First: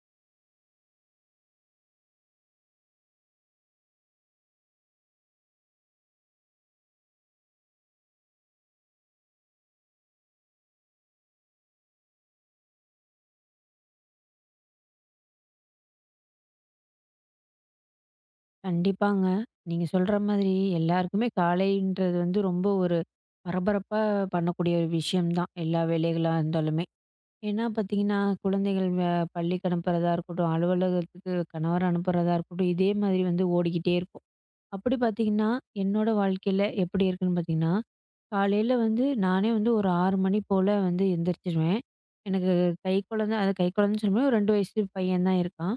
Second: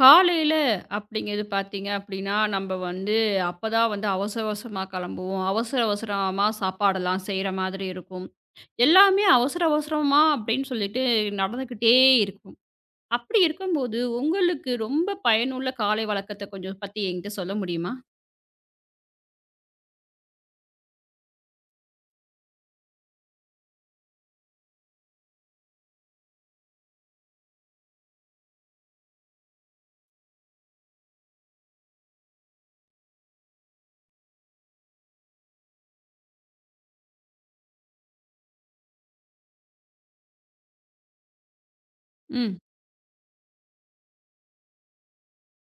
காலையில அப்படிங்குறது பாத்தீங்க. அப்படின்னா நம்ம வந்து அப்பதான் வந்து அவசர அவசரமா கிளம்புவோம். அவசர அவசரமா சாப்பாடெல்லாம் செய்ற மாதிரி இருக்கும். எல்லாமே அவசர அவசரமா அப்படின்னு சொல்லிட்டு நடந்துகிட்டே இருக்கும். அப்படி இருக்கும்போது உங்களுக்கு ரொம்ப பயனுள்ள காலை வழக்கத்த கொஞ்சம் பத்தி என்கிட்ட சொல்ல முடியுமா? கண்டிப்பாங்க. நீங்கச் சொல்ற மாதிரி எல்லாருக்குமே காலைன்றது வந்து ரொம்ப ஒரு பரபரப்பா பண்ணக்கூடிய ஒரு விஷயம்தான். எல்லா வேலைகளா இருந்தாலுமே. ஏன்னா பார்த்தீங்கன்னா குழந்தைகள் பள்ளிக்கா அனுப்புறதா இருக்கட்டும் அலுவலகத்துக்குக் கணவர் அனுப்புறதா இருக்கட்டும், இதே மாதிரி வந்து ஓடிக்கிட்டே இருப்போம். அப்படி பார்த்தீங்கன்னா என்னோட வாழ்க்கையில எப்படி இருக்கும்னு பார்த்தீங்கன்னா, காலையில வந்து நானே வந்து ஒரு 6 மணி போல வந்து எந்திரிச்சிடுவேன். ம். எனக்குக் கைக்குழந்தை, அத கைக்குழந்தைன்னு சொல்ல முடியாது, ஒரு 2 வயசு பையன் தான் இருக்கான்.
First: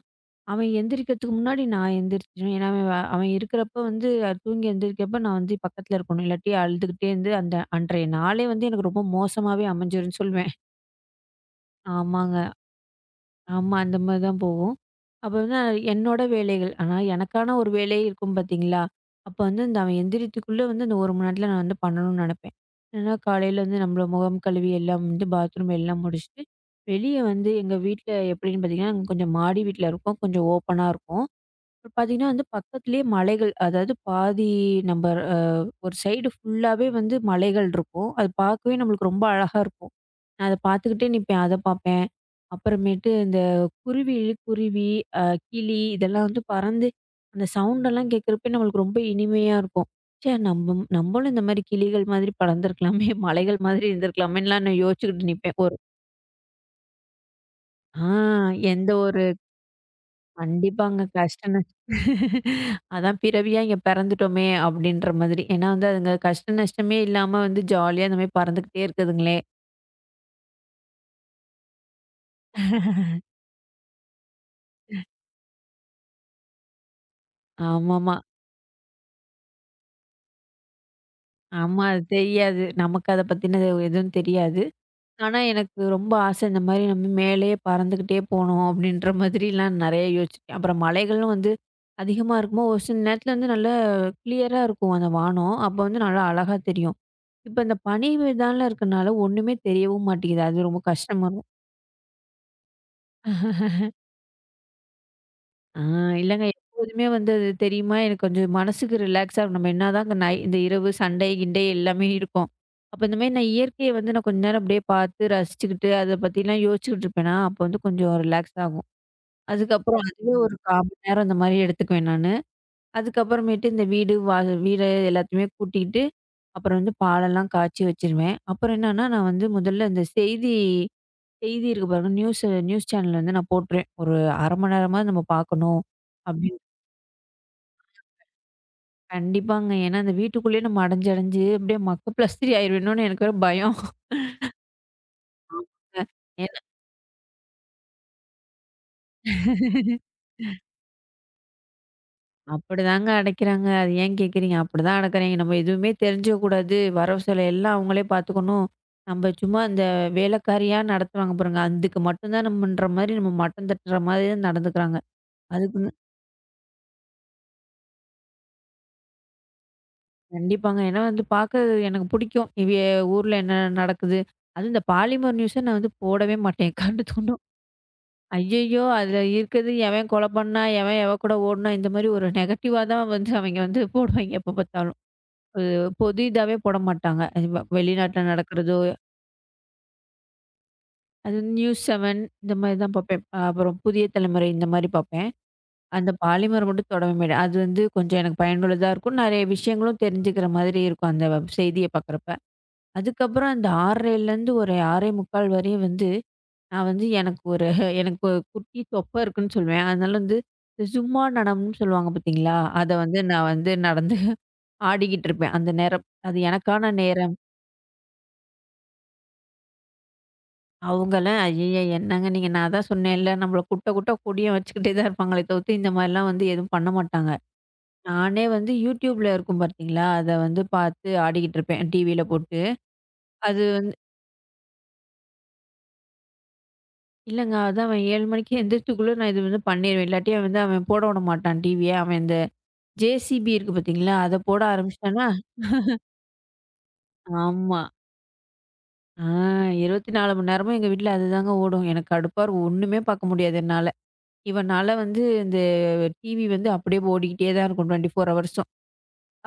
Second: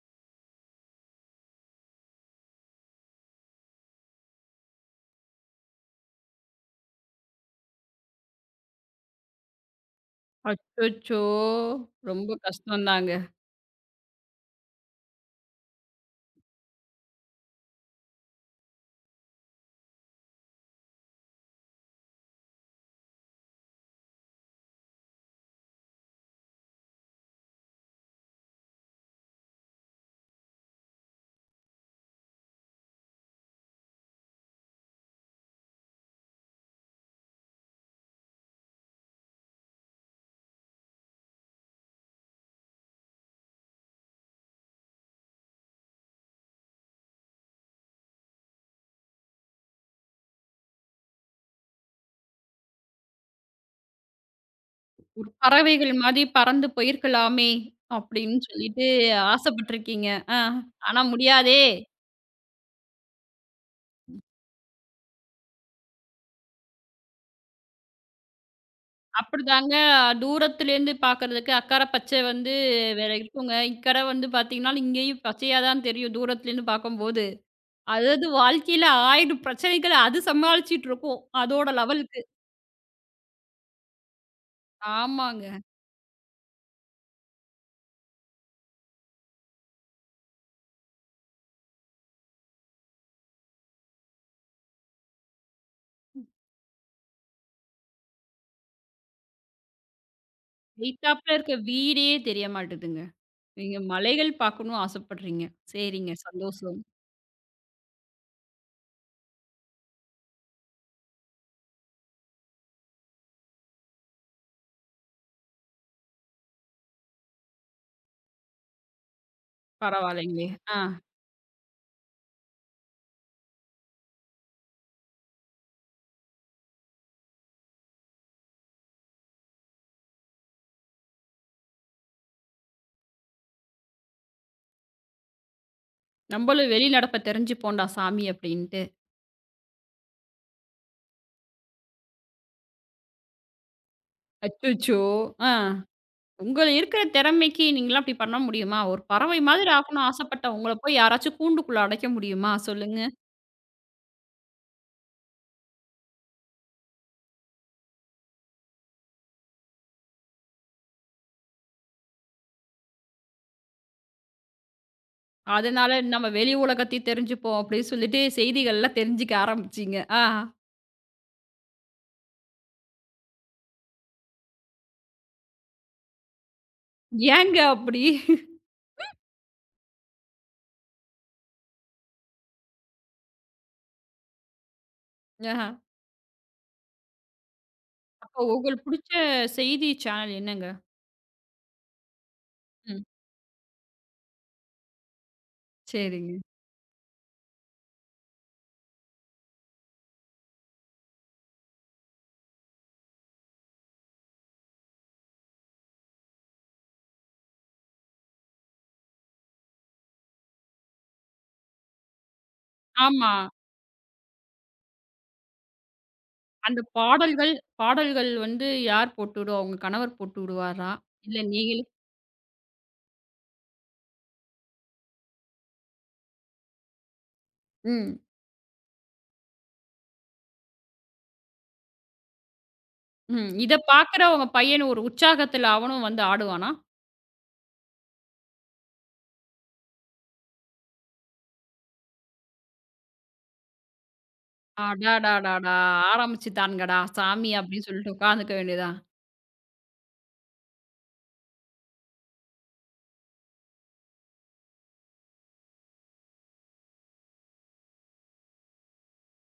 அவன் எந்திரிக்குதுக்கு முன்னாடி நான் எந்திரிச்சிடும். ஏன்னா அவன் இருக்கிறப்ப வந்து தூங்கி எந்திரிக்கும் அப்ப நான் வந்து பக்கத்துல இருக்கணும். இல்லாட்டி அழுதுகிட்டே இருந்து அந்த அன்றைய நாளே வந்து எனக்கு ரொம்ப மோசமாவே அமைஞ்சிரும்னு சொல்லுவேன். அச்சச்சோ! ரொம்ப ஆமாங்க. கஷ்டம் தாங்க. ஆமா அந்த மாதிரிதான் போகும். அப்ப என்னனா, என்னோட வேலைகள். ஆனா எனக்கான ஒரு வேலை இருக்கும் பார்த்தீங்களா, அப்ப வந்து அவன் எந்திரிக்குதுக்குள்ள வந்து அந்த 1 மணி நேரத்துல நான் வந்து பண்ணணும்னு நினைப்பேன். ஏன்னா காலையில வந்து நம்ம முகம் கழுவி எல்லாம் வந்து பாத்ரூம் எல்லாம் முடிச்சுட்டு வெளிய வந்து எங்க வீட்ல எப்படின்னு பார்த்தீங்கன்னா கொஞ்சம் மாடி வீட்டில இருக்கோம். கொஞ்சம் ஓபனா இருக்கும். பார்த்தீங்கன்னா வந்து பக்கத்துலயே மலைகள். அதாவது பாதி நம்ம ஒரு சைடு ஃபுல்லாவே வந்து மலைகள் இருக்கும். அது பார்க்கவே நம்மளுக்கு ரொம்ப அழகா இருக்கும். நான் அதப் பார்த்துக்கிட்டே நிப்பேன். அதைப் பார்ப்பேன். அப்புறமேட்டு இந்தக் குருவி, குருவி, அ கிளி இதெல்லாம் வந்து பறந்து அந்த சவுண்ட் எல்லாம் கேட்கிறப்ப நம்மளுக்கு ரொம்ப இனிமையா இருக்கும். ச்சே! நம் நம்மளும் இந்த மாதிரி கிளிகள் மாதிரி பறந்து இருக்கலாமே, மலைகள் மாதிரி இருந்திருக்கலாமேன்னு எல்லாம் யோசிச்சுக்கிட்டு ஒரு நிப்பேன். ஒரு பறவைகள் மாதிரி பறந்து போயிருக்கலாமே ஆ அப்படின்னு சொல்லிட்டு எந்த ஒரு ஆசைப்பட்டு இருக்கீங்க. அ கண்டிப்பாங்க ஆனா கஷ்டம். முடியாதே! அதான் பிறவியா இங்க பிறந்துட்டுமே அப்படின்ற மாதிரி. ஏன்னா அதுங்க கஷ்ட நஷ்டமே இல்லாம வந்து ஜாலியா இந்த மாதிரி பறந்துகிட்டே இருக்குதுங்களே. அப்படிதாங்க தூரத்துல இருந்து பாக்குறதுக்கு அக்கறை பச்சை வந்து இருக்குங்க. இக்கற வந்து பாத்தீங்கன்னா இங்கயும் பச்சையா தான் தெரியும். தூரத்துல இருந்து பாக்கும்போது ஆமாமா. அதாவது வாழ்க்கையில 1,000 பிரச்சனைகள் அது சமாளிச்சிட்டு இருக்கோம். அதோட ஆமா அது லெவல்க்கு. தெரியாது. நமக்கு அதப் பத்தின எதுவும் தெரியாது. ஆனா ஆமாங்க. எனக்கு ரொம்ப ஆசை இந்த மாதிரி நம்ம மேலே பறந்துகிட்டே போகணும் அப்படின்ற மாதிரி எல்லாம் நெறைய யோசிச்சேன். அப்புறம் மலைகளும் வந்து அதிகமா இருக்கும்போது ஒரு சில நேரத்துல வந்து நல்ல கிளியர்ரா இருக்கும் அந்த வானம். அப்ப வந்து நல்லா அழகா தெரியும். இப்ப அந்தப் பனி விதான் எல்லாம் இருக்கனால ஒண்ணுமே தெரியவும் மாட்டேங்குது. அது ரொம்ப கஷ்டம் ஏய்த்தாப்புல இருக்கு. வீடே தெரிய மாட்டேங்குது. நீங்க மலைகள் பாக்கணும்னு ஆசைப்படுறீங்க. அ சரிங்க இல்லங்க சந்தோஷம். எப்போதுமே வந்து தெரியுமா? எனக்குக் கொஞ்சம் மனசுக்கு ரிலாக்ஸ்ஸா நம்ம என்னாதான் இந்த இரவு சண்டை கிண்டே எல்லாமே இருக்கும். அப்ப இந்த மாதிரி நான் இயற்கைய வந்து நான் கொஞ்ச நேரம் அப்படியே பார்த்து ரசிச்சுக்கிட்டு அதைப் பத்தி எல்லாம் யோசிச்சுக்கிட்டு இருப்பேன்னா அப்ப வந்து கொஞ்சம் ரிலாக்ஸ் ஆகும். அதுக்கப்புறம் அதுவே பரவால்லைங்க. ஒரு ஆ. காமன் நேரம் இந்த மாரி எடுத்தூக்குவேன் நானு அதுக்கப்புறமேட்டு இந்த வீடு வாக வீர எல்லதையுமே பூட்டிக்கிட்டு அப்பறம் எல்லாம் பால் எல்லாம் காச்சி வாச்சுறுவேன் அப்பறம் என்னான நான் வந்து முதல்ல செய்தி செய்தி இருக்கு பாருங்களேன் நியூஸ் ஆ நியூஸ் சேனல் இருந்து நான் போடுறான் ஒரு மண்நேரமாது பாக்கணும் அப்புடினு நம்மளும் வெளிநடைப்ப தெரிஞ்சு போண்டா சாமி அப்படின்னுட்டு. கண்டிபாங்க. ஏன்னா அச்சச்சோ! ஆ உங்களுக்கு இருக்குற திறமைக்கு நீங்க அப்படி பண்ண முடியுமா, ஒரு பறவை மாதிரி ஆகணும்னு ஆசைப்பட்ட உங்கள்ல போய்ப் யாராச்சும் கூண்டுக்குள்ள அடைக்க முடியுமா சொல்லுங்க? அதனால நாம வெளி உலகத்தை தெரிஞ்சுப்போம் அப்படின்னு சொல்லிட்டு செய்திகள் எல்லாம் தெரிஞ்சுக்க ஆரம்பிச்சிங்க. ஆ. அந்த பாக்க எனக்கு பிடிக்கும் இதே ஊர்ல என்ன நடக்குது அது இந்த பாலிமர் நியூஸ் ஆ நாங்க போடவே மாட்டேன் கரண்டு துண்டம் ஏங்க அப்படி? அய்யய்யோ அதுல இருக்கறுது. எவன் கொலை பண்ண எவன் எவ கூட ஒடுநா இந்த மாரி ஒரு நெகட்டிவ் த வந்து அவிய்ங்க வந்து போடுவாங்க எப்பார்த்தாலும் அது பொது இதவே போடமாட்டங்க இவ வெளிநாட்டுல உங்க நாடக்குறதோ. புடிச்ச செய்தி சேனல் என்னங்க? அதுவந்து நியூஸ் இந்த மாரித ம். பாப்பேன் அப்புறம் புதிய தலைமுறை இந்தமாரி பாப்பேன். அந்த சரிங்க. பாலிமர் மட்டும் தொடவே அது வந்து கொஞ்சம் எனக்கு பயனுள்ளதா இருக்கும் நெறைய விஷியங்களும் தெரிஞ்சுக்குற மாரி இருக்கும் அந்த வப் செய்தி பாக்கரப்ப அதுக்குப்பறம் ஒரு 6 1/2 வரையும் வந்து நான் வந்து எனக்கு ஒரு குட்டி தொப்ப இருக்குனு சொல்லுவேன் அதுலருந்து சும்மா டடம் சொல்லுவாங்க பாத்தீங்களா அத வந்து ஆமா. நான் வந்து நான் வந்து ஆடிக்கிட்டு இருப்பேன் அந்த நேரம் அது அந்தப் என்னக்கன நேரம். பாடல்கள் பாடல்கள் வந்து யார் போட்டுடுவாங்க? கணவர் போட்டுவாரா? அவுங்களா இல்ல அய்யய்யோ நீங்களே என்னக நீங்க நான் த சொன்னேல நம்மள குட்ட குட்ட குனிய வச்சிட்டுதா இருபாங்க தவித்து இந்த மாரி வந்து ஏதுவும் பண்ண மாட்டாங்க ம். நானே வந்து youtube இருக்கும் பாத்தீங்களா அத வந்து பாத்து ஆடிக்கிட்டு இருப்பேன் என் டி. வி போட்டு ம். அது இத வந்து. பாக்குற உங்க பையன் ஒரு உற்சாகத்துல அவனும் வந்து ஆடுவானா? இல்லங்க. அதாங்க அவ 7 மணிக்கு குளி இத வந்து பண்ணிடுவேன். இல்லாட்டி அவ வந்து போட விடமாட்டான் டிவிய. அந்த ஜெசிபி இருக்கு பாத்தீங்களா? அத போட ஆரம்பிச்சிட்டானா அடடடடா. ஆரம்பிச்சிட்டாருங்கடா சாமி ஆமா. அப்படின்னு சொல்லிட்டு உக்காந்துக்க வேண்டியதா? ஆ. 24 மணி நேரமும் எங்க வீட்ல அதுதாங்க ஓடும். எனக்கு கடுப்பா இருக்கும். ஓண்ணுமே பார்க்க முடியாது என்னால. இவனால வந்து இந்த டிவி வந்து அப்டியே ஓடிகிட்டே தான் இருக்கும். 24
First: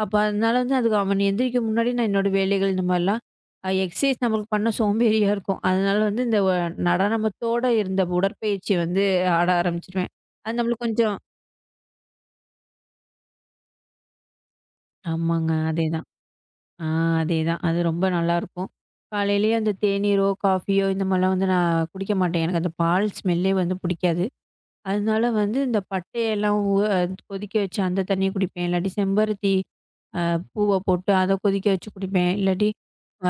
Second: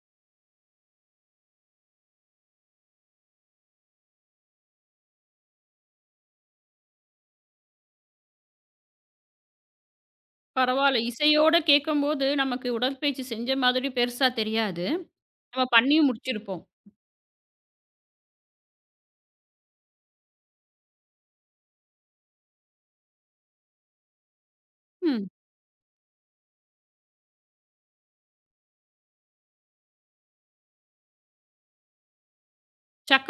அப்ப அதனால வந்து அவன் எந்திரிக்க முன்னாடி நான் என்னோட வேலைகள் இந்தமாரிலாம் ஆ எக்ஸர்சைஸ் நம்மளுக்கு பண்ண சோம்பேறியா இருக்கும். அதனால வந்து இந்த நடனத்தோட இருந்த உடற்பயிற்சி வந்து ஆட ஆரம்பிச்சிடுவேன். அது நம்மளுக்கு பரவால. கொஞ்சம் இசையோடு கேட்கும்போது நமக்கு உடற்பயிற்சி செஞ்ச மாதிரி பெருசா தெரியாது. ஆமாங்க. நாம அதே பண்ணி தான். முடிச்சிருப்போம். ஆ அதேதான். அது ரொம்ப நல்லா இருக்கும். காலையிலே அந்த தேனீரோ, காஃபியோ இந்த மாரிலா வந்து நா குடிக்க மாட்டேன். எனக்கு அந்த பால் ஸ்மெல்லே வந்து புடிக்காது. அதுனால ம். வந்து இந்த பட்டை, லவங்கு கொதிக்க வச்சு, அந்த தண்ணிய குடிப்பேன். இல்லாட்டி செம்பருத்தி அ பூவ போட்டு அத கொதிக்க வச்சு குடிப்பேன். இலலாட்டி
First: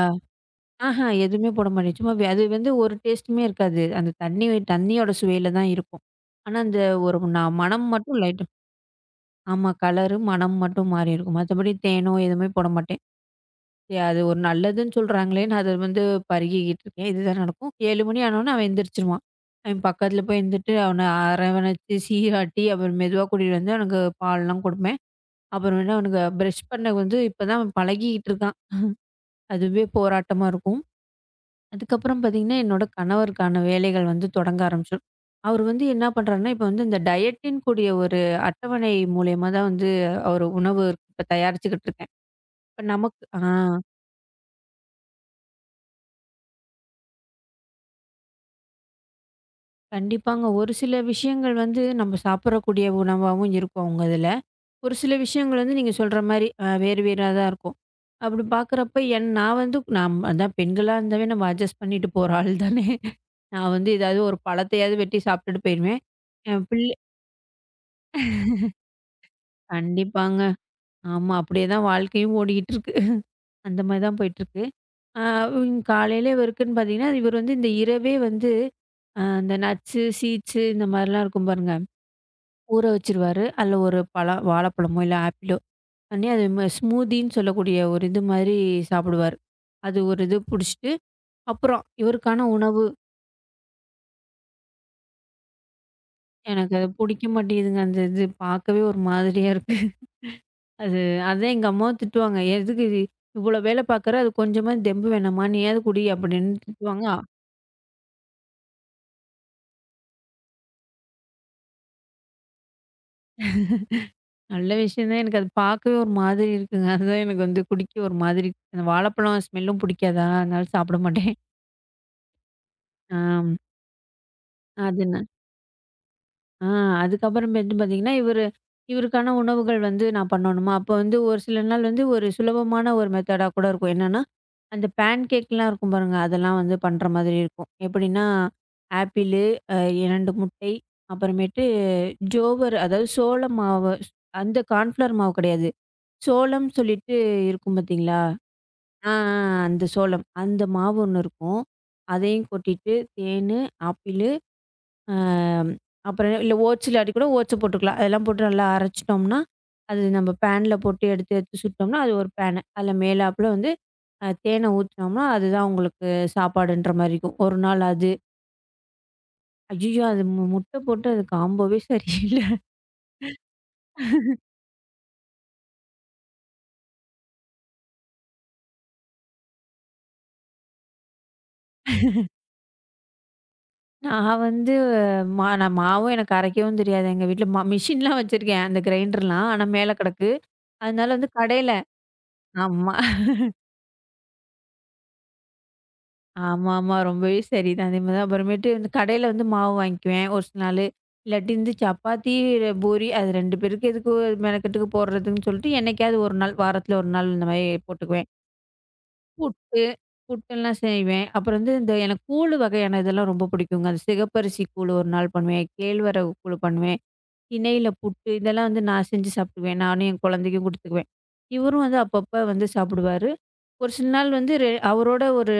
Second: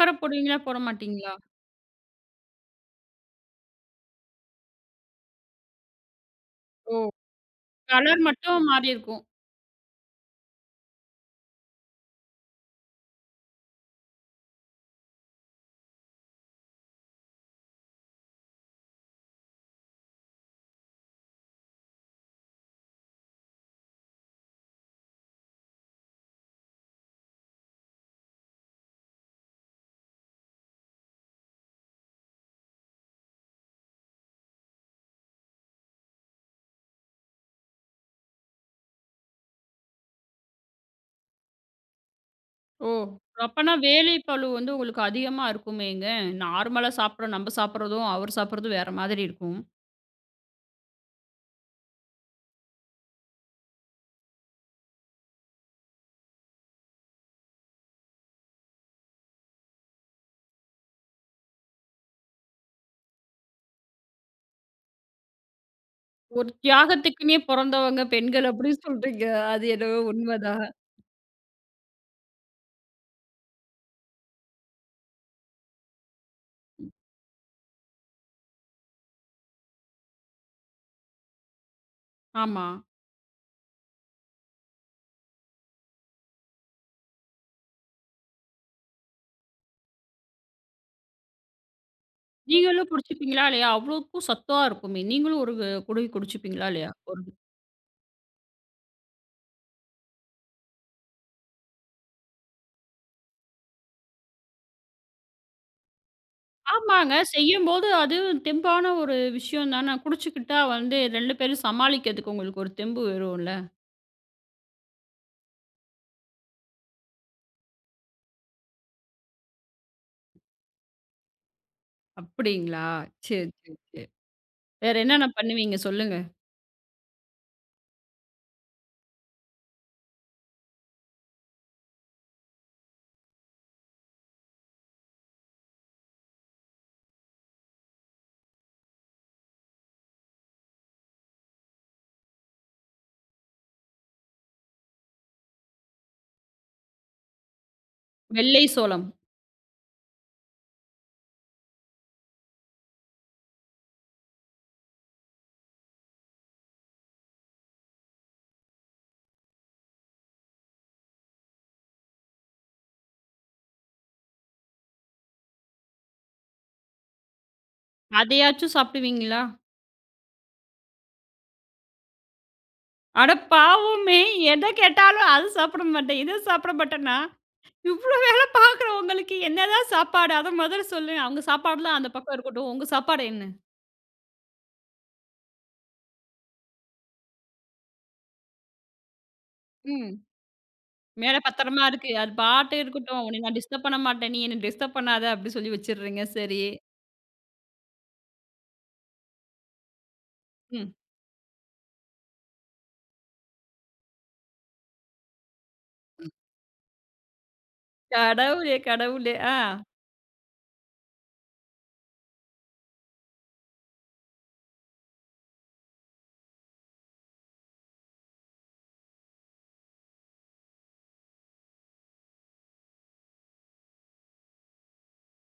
ஆ. போடுவீங்களா? போட அஹ மாட்டிங்களா? எதுவுமே போட மாட்டேன். சும்மா அது வந்து ஒரு டெஸ்ட்டுமே இருக்காது. அந்த தண்ணி வே தண்ணியோட சுவையில தான் இருக்கும். ஆனா அந்த ஓ. ஒரு நா மனம் மட்டும் கலர் லைட்டா இரு மட்டும் மாறி இருக்கும். ஆமா. கலரும், மனமும் மட்டும் மாறி இருக்கும். மத்தபடி தேனோ, எதுவோ போட மாட்டேன். எ அது ஒரு நல்லதுன்னு சொல்ல்றாங்களேன்னு அது வந்து பருகிகிட்டு இருக்கேன். இதுதான் நடக்கும். 7 மணி ஆன ஒடனே அவன் எந்திரிச்சிடுவான். அவன் பக்கத்துல போய் இருந்துட்டு, அவன ஆரவணைச்சு, சீராட்டி அப்புறம் மெதுவா கூட்டிட்டு வந்து அவனுக்கு பால்லாம் குடுப்பேன். அப்புறம்மெட்டு அவனுக்கு ப்ரெஷ் பண்ண வந்து இப்ப தான் பழகிட்டி இருக்கான். அதுவே போராட்டமா இருக்கும். அதுக்கப்புறம் பாத்தீங்கன்னா என்னோட கணவருக்கான வேலைகள் வந்து தொடங்க ஆரம்பிச்சுரும். அவரு வந்து என்ன பண்றேன்னா, இப்ப வந்து இந்த டயட்ன்னு கூடிய ஒரு அட்டவணை மூலியுமா தான் வந்து ஒரு உணவு தயாரிச்சுக்கிட்டு இருக்கேன். இப்ப ஓ. நமக்கு ஆ. அப்பனா வேலி பளு வந்து உங்களுக்கு அதிகமா இருக்குமேங்க. நார்மல்லா சாப்பிடுற நம்ம சாப்பிடறதும், அவரு சாப்பிடறதும் வேற மாதிரி இருக்கும். கண்டிப்பாங்க. ஒரு சில விஷயங்கள் வந்து நம்ம சாப்பிடுற கூடிய உணவாவும் இருக்கும் அவுங்க இதுல. ஒரு சில விஷயங்கள் வந்து நீங்கச் சொல்ற மாரி அ வேறு வேறா தான் இருக்கும். அப்படி பாக்குறப்போ என் நான் வந்து பெண்களா இருந்தாவே நம்ம அட்ஜெஸ்ட் பண்ணிட்டு போற ஆள் தானே. நான் வந்து ஏதாவது ஒரு பழத்தையாவது வெட்டி சாப்பிட்டுட்டு போயிடுவேன். ஒரு என் பிள்ளை தியாகத்துக்குன்னே பொறந்தவங்க பெண்கள். அப்படி சொல்றீங்க. அது என்னவோ உண்மை கண்டிப்பாங்க. தான். ஆமா. அப்படியே தான் வாழ்க்கையும் ஓடிட்டு இருக்கு. அந்த மாரி தான் போயிட்டு இருக்கு. அ. காலையில இருக்குன்னு பாத்தீங்கன்னா இவரு இந்த இரவே வந்து அந்த நட்ஸ், சீட்ஸ் இந்த மாரிலா இருக்கும் பாருங்க. ஆமா. ஊற வச்சிருவாரு. அதுல ஒரு பழ வாழைப் பழம் இல்ல அப்பிளோ ஸ்மூத்தின்னு சொல்லக்கூடிய ஒரு இது மாரி சாப்பிடுவாரு. அது ஒரு இது குடிச்சிட்டு அப்புறம் இவருக்கான உணவு. நீங்களும் குடிச்சிட்டீங்களா? இல்லயா? அவ்வளவு சத்தா இருக்குமே. நீங்களும் ஒரு குடுவை குடிச்சுப்பிங்களா? எனக்கு அது இல்லையா? பிடிக்க மாட்டேங்குதுங்க. அது பார்க்கவே ஒரு மாதிரியா இருக்கு. அது அதான் எங்க அம்மாவாவும் திட்டுவாங்க. எதுக்கு இவ்ளோ வேலை பாக்குற, அது கொஞ்சம் தெம்பு வேணாமா நீயாவது குடி அப்படின்னு திட்டுவாங்க. ஆமாங்க. ஆ. செய்யும்போது அது தெம்பான ஒரு விஷயம் தானா? குடிச்சுக்கிட்டா வந்து 2 பேரும் சமாளிக்கறதுக்கு உங்களுக்கு ஒரு தெம்பு வரும் இல்ல. நல்ல விஷயம் தான். எனக்கு அத பாக்க ஒரு மாதிரி இருக்குங்க. அது தான் எனக்கு வந்து குடிக்க ஒரு மாதிரி இருக்கு. வாழைப் பழம் ஸ்மெல்லும் புடிக்காதா, அதனால சாப்பிட மாட்டேன். அப்பிடிங்களா! ஆம். சரி. சரி, சரி. வேற அது என்ன? என்னென்ன பண்ணுவீங்க? சொல்லுங்க. ஆ அதுக்கு அப்புறம் வந்து பாத்தீங்கன்னா இவரு இவருக்கான உணவுகள் வந்து நான் பண்ணனுமா! அப்போ வந்து ஒரு சில நாள் வந்து ஒரு சுலபமான ஒரு மெத்தேடா கூட இருக்கும். என்னன்னா அந்த பேன்கேக்லாம் இருக்கும் பாருங்க. அதெல்லாம் வந்து பண்ற மாதிரி இருக்கும். எப்பிடின்னா ஆப்பிள் அ 2 முட்டை. அப்புறம் ஜோவர் அதாவது சோளம் மாவு. அந்த கான்ஃபிளவர் மாவு கிடையாது. சோளம் சொல்லிட்டு இருக்கும் பாத்தீங்களா! வெள்ளை சோளம். ஆ, ஆ, ஆ அந்தச் சோளம் அந்த மாவு ஒண்ணு இருக்கும். அதையும் கொட்டிட்டு தேன், ஆப்பிள், ஆம், அப்புறம் இல்ல ஓட்ஸ் இல்லாட்டி கூட ஓட்ஸ போட்டுக்கலாம். அதெல்லாம் போட்டு நல்லா அரைச்சுட்டோம்ன்னா, அது நம்ம ஃபேன்ல போட்டு எடுத்து, எடுத்து சுட்டம்னா அது ஒரு ஃபேனு. அதுல மேலாப்ல வந்து அ தேன ஊத்துனம்னா, அது தான் உங்களுக்குச் சாப்பாடுன்றமாரி இருக்கும். ஒரு நாள் அது. அதையாச்சும் சாப்பிடுவீங்களா? அய்யய்யோ! அது மு முட்டை போட்டு அது காம்போவே சரியில்ல அட பாவமே! எத கேட்டாலும் இத சாப்பிட மாட்டேன்னா, அத சாப்பிட மாட்டேன். இவ்ளோ வேல பார்க்குற உங்களுக்கு என்ன தான் சாப்பாடு அத முதல்ல சொல்லுங்க. அவுங்க சாப்பாடுலாம் அந்த பக்கம் இருக்கட்டும். உங்க சாப்பாடு என்ன? நான் வந்து மா நான் மாவு எனக்கு அரைக்கவும் தெரியாது. எங்க வீட்ல மா மெஷின் எல்லாம் வச்சிருக்கேன். அந்த க்ரைண்டர்லாம் ஆனா மேல ம். கிடக்கு. அதனால வந்து மேல கடைல பத்திரமா இருக்கு. அது பாட்டு ஆம்மா. இருக்கட்டும். உன்னை நான் டிஸ்டர்ப் பண்ண மாட்டேன். நீ என்னை டிஸ்டர்ப் பண்ணாத அப்படின்னு சொல்லி வச்சிருங்க. சரி. ஆமாமா. ரொம்பவே சரிதான். அதேமாரி தான் அப்றோமேட்டு கடைல வந்து மாவு வாங்கிக்குவேன் ஒரு சில நாளு. ம். இல்லாட்டி இந்தச் சப்பாத்தி பூரி அது 2 பேருக்கு எதுக்கு மெனக்கெட்டு போடுறதுன்னு சொல்லிட்டு என்னைக்காவது ம். 1 நாள் வாரத்துல 1 நாள் இந்த மாரி போட்டுக்குவேன். கடவுளே கடவுளே. அ. புட்டு புட்டேல்லாம் செய்வேன். அப்புறம் வந்து இந்த எனக்குக் கூழு வகையான இதெல்லாம் ரொம்ப பிடிக்கும். அந்த சிகப்பரிசி கூழு ஒரு நாள் பண்ணுவேன். கேழ்வரகு கூழு பண்ணுவேன். திணைல புட்டு இதெல்லாம் வந்து நான் செஞ்சு சாப்பிடுவேன். நானும் என் குழந்தைக்குக் குடுத்துக்குவேன். இவரும் வந்து அப்பப்ப வந்து சாப்பிடுவாரு. ஒரு சில நாள் வந்து அவரோட ஒரு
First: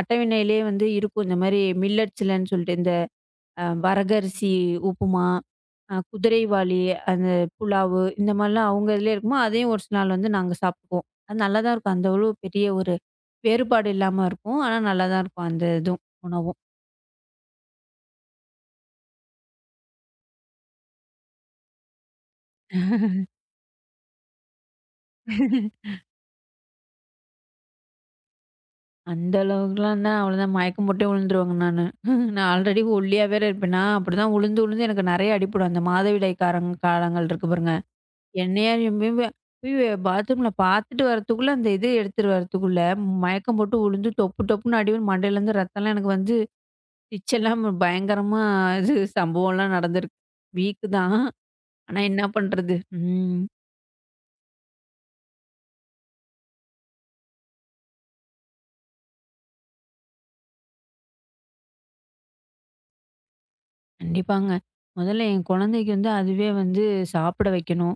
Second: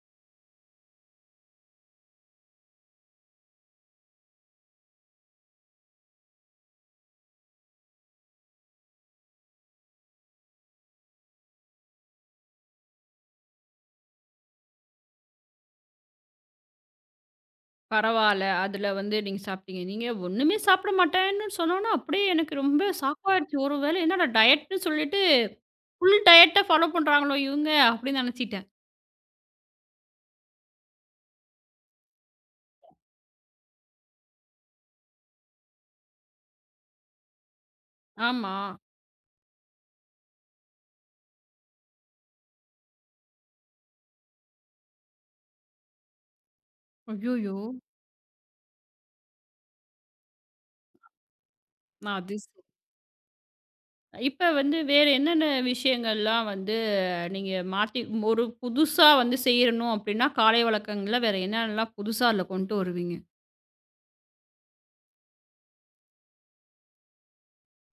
அட்டவணையிலே வந்து இருக்கும் இந்த மாரி மில்லட் சொல்லிட்டு இந்த வரக அரிசி, உப்புமா, குதிரைவாலி அந்த புலாவு இந்த எல்லாம் அவங்க அதுலயே இருக்கும். அதையும் ஒரு நாள் வந்து நாங்க சாப்பிடுவோம். நல்லா தான் இருக்கும். அந்த அளவுக்குப் பெரிய ஒரு வேறுபாடு இல்லாம இருக்கும். ஆனா நல்லா தான் இருக்கும். அந்த இதுவும் உணவும். பரவாயில்ல. அதுல வந்து நீங்க சாப்பிட்டீங்க. நீங்க ஒண்ணுமே சாப்பிட மாட்டேன்னு சொன்னவுனே அப்படியே எனக்கு ரொம்ப ஷாக் ஆயிடுச்சு. ஒருவேள என்னட டயட்ன்னு சொல்லிட்டு ஃபுல் டயட்ட ஃபாலோ பண்றாங்களோ இவங்க அப்படின்னு நினைச்சிட்டேன். அந்த அளவுக்கு எல்லாம் தான். அவ்ளோ தான் மயக்கம் போட்டு விழுந்துருவாங்க நானு. நான் ஆல்ரெடி ஒல்லியா வேற இருப்பேனா? அப்பிடி தான் விழுந்து விழுந்து எனக்கு நிறைய அடிபடும். அந்த மாதவிடாய் கார காலங்கள் இருக்கு பாருங்க. ஆமா. என்னையா [unintelligible] ஐயய்யோ! பாத்ரூம்ல பாத்துட்டு வர்றத்துக்குள்ள அந்த இது எடுத்துட்டு வர்றத்துக்குள்ள மயக்கம் போட்டு விழுந்து தொப்பு தொப்புன்னு அடி [unintelligible] மண்டையில இருந்து ரத்தம் எல்லாம் எனக்கு வந்து, இச் ஐயய்யோ! எல்லாம் பயங்கரமா இது சம்பவம்லாம் நடந்துருக்கு. வீக் தான். ஆனா என்ன [unintelligible] பண்றது? ம். இப்ப வந்து வேற என்னென்ன விஷயங்கள் எல்லாம் வந்து நீங்க மாத்தி ஒரு புதுசா வந்து செய்யணும் அப்பிடின்னா, காலை வழக்கங்கள்ல வேற என்ன என்னெல்லாம் புதுசா அதுல கொண்டு வருவீங்க? கண்டிப்பாங்க. முதல்ல என் குழந்தைக்கு அதுவே வந்து சாப்பிட வைக்கணும்.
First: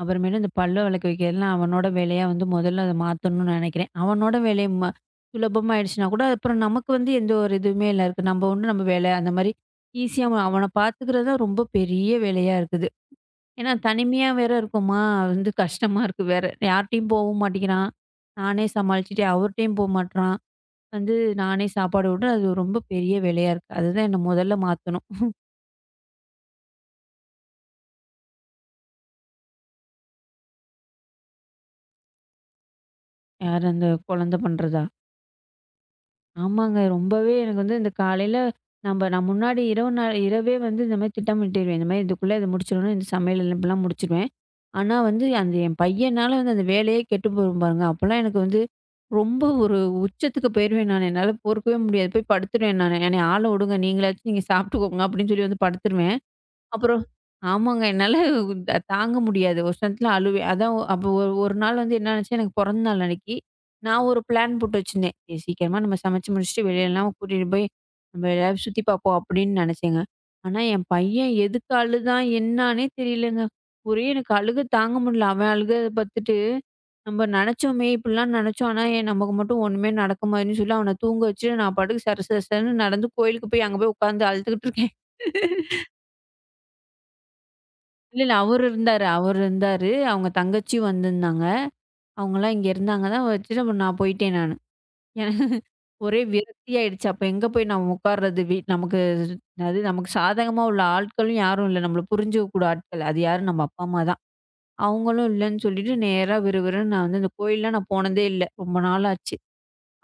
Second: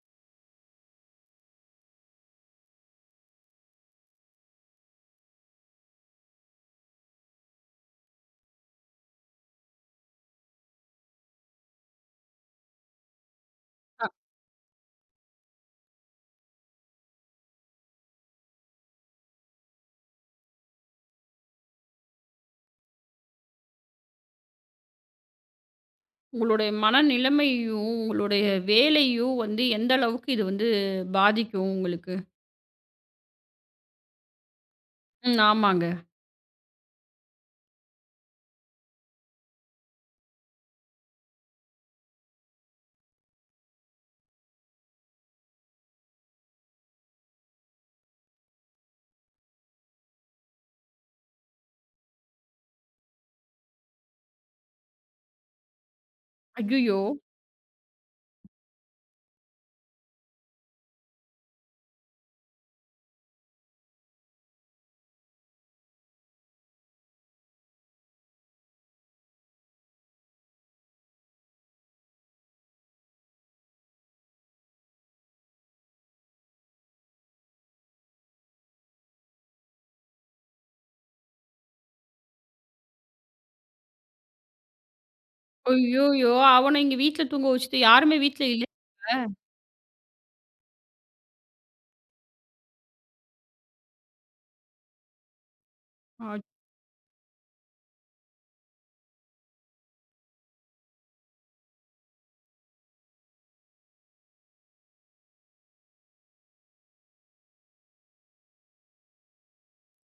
அப்புறம் இந்தப் பல் வெளக்க வைக்கிறதுலாம் அவனோட வேலையா வந்து முதல்ல அத மாத்தணுன்னு நினைக்கிறேன். அவனோட வேலைய ம சுலபமா ஆயிடுச்சுனாகூட, அப்புறம் நமக்கு வந்து எந்த ஒரு இதுவுமே இல்ல. நம்ம உண்டு நம்ம வேலை. அந்தமாரி ஈசியா அவனப் பாத்துக்குறதுதான் ரொம்ப பெரிய வேலையா இருக்குது. ஏன்னா தனிமையா வேற இருக்கோமா? வந்து கஷ்டமா இருக்கு. வேற யார்ட்டயும் போவும் மாட்டிகிறான். நானே சமாளிச்சிட்டு, அவருட்டயும் போமாட்றான். வந்து நானே சாப்பாடு ஊட்ட அது ரொம்ப பெரிய வேலையா இருக்கு. அது தான் நான் முதல்ல மாத்தணும். உங்களுடைய மனநிலைமையையும், உங்களோட வேலையையும் வந்து எந்த அளவுக்கு இது வந்து பாதிக்கும் உங்களுக்கு. யாரு அந்த குழந்தை பண்றதா? ம், ஆமாங்க. ஆமாங்க. ரொம்பவே எனக்கு வந்து இந்தக் காலையில நம்ப நம்ம முன்னாடி இரவு இரவே வந்து இந்த மாதிரி திட்டமிட்டுருவேன் இந்த மாரி இதுக்குள்ள முடிச்சுடுனும் இந்த சமையல் எல்லாம் முடிச்சிருவேன். ஆனா வந்து அந்த என் பையன்னால அந்த வேலையை கெட்டு போயிரும் பாருங்க. அப்ப எல்லாம் எனக்கு வந்து ரொம்ப ஒரு உச்சத்துக்குப் போயிருவேன் நானு என்னால பொறுக்கவே முடியாது. போய் படுத்துருவேன் நானு. என்னய ஆள விடுங்க. நீங்கச் சாப்பிட்டுக்கோங்க அப்படின்னு சொல்லி வந்து படுத்துருவேன். அய்யய்யோ! அப்புறம் ஆமாங்க. என்னால தாங்க முடியாது. ஒரு இடத்துல அழுவேன். அப்ப ஒரு ஒரு நாள் வந்து என்ன ஆச்சு? எனக்குப் பொறந்தநாள் அன்னைக்கு நான் ஒரு ப்ளேன் போட்டு வச்சிருந்தேன். சீக்கிரமா நம்ம சமைச்சு முடிச்சு வெளிலலாம் கூட்டிட்டு போய்நம்ப எதாவது சுத்தி பாப்போம் அப்படின்னு நினைச்சேங்க. ஆனா என் பையன் எதுக்கு அழுதான் என்னன்னே தெரியலைங்க. ஒரே எனக்கு அழுகை தாங்க முடியல. அவன் அழுகை பாத்துட்டு நம்ம நினைச்சமே. இப்படி எல்லாம் நினைச்சோம். ஆனா ஏன் நமக்கு மட்டும் ஒண்ணுமே நடக்குமான்னு சொல்லி அவன தூங்க வச்சு நான் படுக்கு. சர சர சரன்னு நடந்து கோயிலுக்குப் போய் அங்க போய் உக்காந்து அழுதுகிட்டு இருக்கேன். அய்யோய்யோ! அவன இங்க வீட்ல தூங்க வச்சிட்டு யாருமே இல்ல இல்ல வீட்ல அவரு இருந்தாரு இல்லயாங்க? அவரு இருந்தாரு. அவங்க தங்கச்சி வந்து இருந்தாங்க. அவங்க எல்லாம் இங்க இருந்தாங்க. வச்சுட்டு நான் போயிட்டேன். நானு. எனக்கு ஒரே அ. விரக்தி ஆயிடுச்சு. அப்போ எங்க போய் நம்ம உக்காருது நமக்கு. அது நமக்கு சாதகமா உள்ள ஆட்களும் யாரும் இல்ல. நம்மள புரிஞ்சுக்க கூட ஆட்கள். அது யாரு? நம்ம அப்பா அம்மா தான். அவங்களும் இல்லன்னு சொல்லிட்டு நேரா விறுவிறுன்னு நான் இந்தக் கோயில்ல போனதே இல்ல. ரொம்ப நாளாச்சு.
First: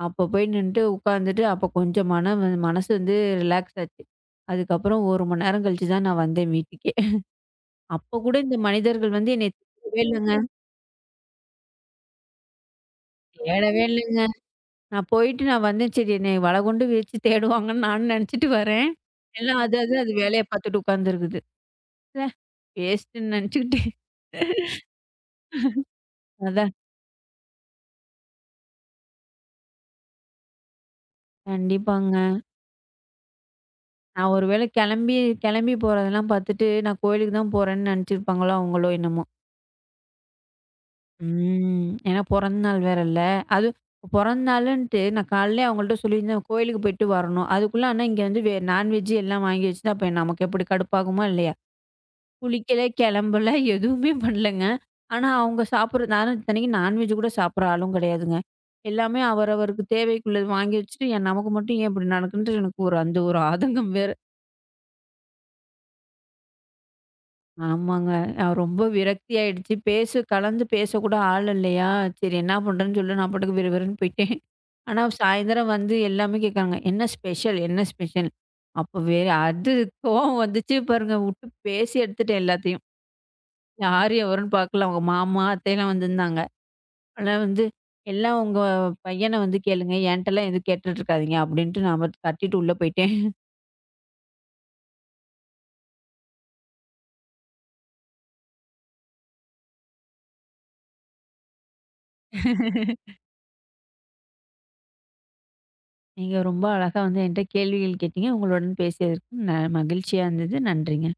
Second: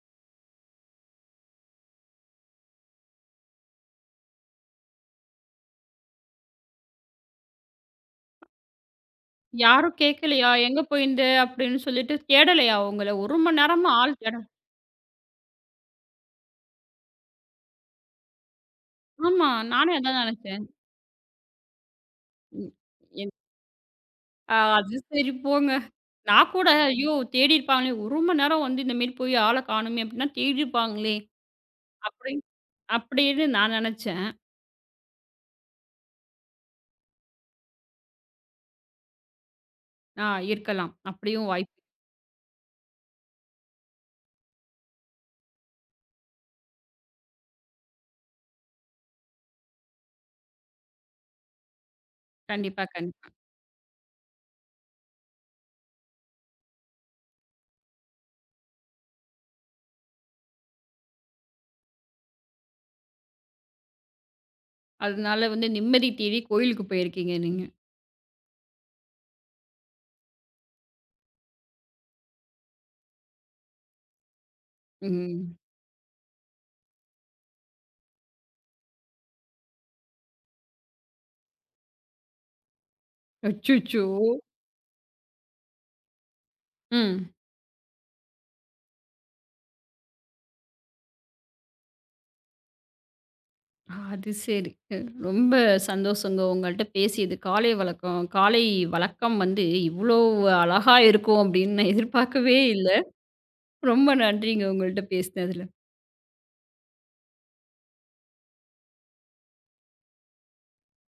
அப்போ போய் நின்னுட்டு உக்காந்துட்டு அப்பக் கொஞ்சம் மனம் வந்து மனசு வந்து ரிலேக்ஸ்டு ஆச்சு. அதுக்கப்புறம் 1 மணி நேரம் கழிச்சு தான் நான் வந்தேன் வீட்டுக்கே. அப்பக் கூட இந்த மனிதர்கள் வந்து என்னை யாரும் தேடல்லங்க. கேக்கலையா? எங்க போயிருந்த அப்படின்னு சொல்லிட்டு தேடலையா உங்களை? 1 மணி தேடவே நேரமா ஆள் இல்லங்க. தேட நான் போயிட்டு நான் வந்தேன். சரி என்னை வலை கொண்டு வீசித் தேடுவாங்கன்னு நான் நினைச்சுட்டு வரேன். ஆமா, எல்லாம் அதாது நானும் அது அதான் வேலைய நினைச்சேன். பாத்துட்டு உக்காந்துருக்குது. ச்சே ம், என் வேஸ்ட்டுன்னு நினைச்சுக்கிட்டேன். அ, அது சரி போங்க. நான் கூட அதான். ஐயோ தேடி இருப்பாங்களே 1 மணி நேரம் வந்து இந்த மேல போயி ஆளைக் காணுமே எப்படின்னா தேடி இருப்பாங்களே கண்டிப்பாங்க. அப்படின்னு அப்படின்னு நான் நினைச்சேன். நான் ஒருவேளை கிளம்பி கிளம்பி போறது எல்லாம் பாத்துட்டு நான் கோயிலுக்குத் தான் போறேன்னு நினைச்சுருப்பாங்களா? அவங்களோ என்னமோ. ஆ, இருக்கலாம். அப்படியும் வாய்ப்பு ம். ஏன்னா பொறந்த நாள் வேற இல்ல. அது பொறந்த நாளுன்ட்டு நான் காலையில அவங்க கிட்ட சொல்லியிருந்தேன், "கோயிலுக்குப் போயிட்டு வரணும்." அதுக்குள்ள ஆனா, இங்க வந்து வே நான் வெஜ் எல்லாம் வாங்கி வெச்சிட்டா, அப்ப நமக்கு எப்படி கடுப்பாகுமா இல்லையா? குளிக்கல, கண்டிப்பா, கண்டிப்பா. கிளம்பல, எதுவுமே பண்ணலங்க. ஆனா, அவங்க சாப்பிடுறது நான் இத்தனைக்கும் நான் வெஜ் கூடச் சாப்பிடுற, ஆளும் கெடையாதுங்க. எல்லாமே அவர் அவர்வருக்குத் தேவைக்கு உள்ளது. வாங்கி வெச்சுட்டு, "ஏன் நமக்கு மட்டும் ஏன் இப்படி நடக்குன்டு" எனக்கு ஒரு அந்த ஒரு ஆதங்கம் வேற. அதனால, வந்து நிம்மதி தேடி கோயிலுக்கு போயிருக்கீங்க நீங்க. ஆமாங்க. ஆ, ரொம்ப விரக்தியா ஆயிடுச்சு. பேச, கலந்து பேசக் கூட ஆள் இல்லையா? "செரி என்ன பண்றதுன்னு" சொல்ல நான் பாட்டுக்கு விறுவிறுன்னு போயிட்டேன். ஆனா, ம். சாயந்தரம் வந்து எல்லாமே கேக்கறாங்க. என்ன ஸ்பெஷல்? என்ன ஸ்பெஷல்? அப்ப வேற அது கோவம் வந்துச்சு பாருங்க. உட்டுப் பேசி எடுத்துட்டேன் எல்லாத்தையும். அச்சச்சோ! யாரு எவரென்னு பாக்கல. அவங்க மாமா, அத்தை எல்லாம் வந்திருந்தாங்க. ம். ஆனா, "வந்து எல்லாம் உங்க பையனை வந்து கேளுங்க. என்ட்டல்லாம் எதும் கேட்டுட்டு இருக்காதீங்க" அப்படின்ட்டு நான் கத்திட்டு உள்ள போயிட்டேன். அது செரி. ரொம்ப சந்தோஷம்ங்க, உங்கள்ட்ட பேசியது. காலை வழக்கம் காலை வழக்கம் வந்து இவ்வளோ அழகா இருக்கும் அப்படின்னு நான் எதிர்பாக்கவே இல்ல. ரொம்ப நன்றிங்க, உங்கள்ட்ட பேசினதுல. நீங்க ரொம்ப அழகா வந்து என்கிட்ட கேள்விகள் கேட்டீங்க. உங்களோடன் பேசியதற்க்கு நா மகிழ்ச்சியா இருந்தது. நன்றிங்க.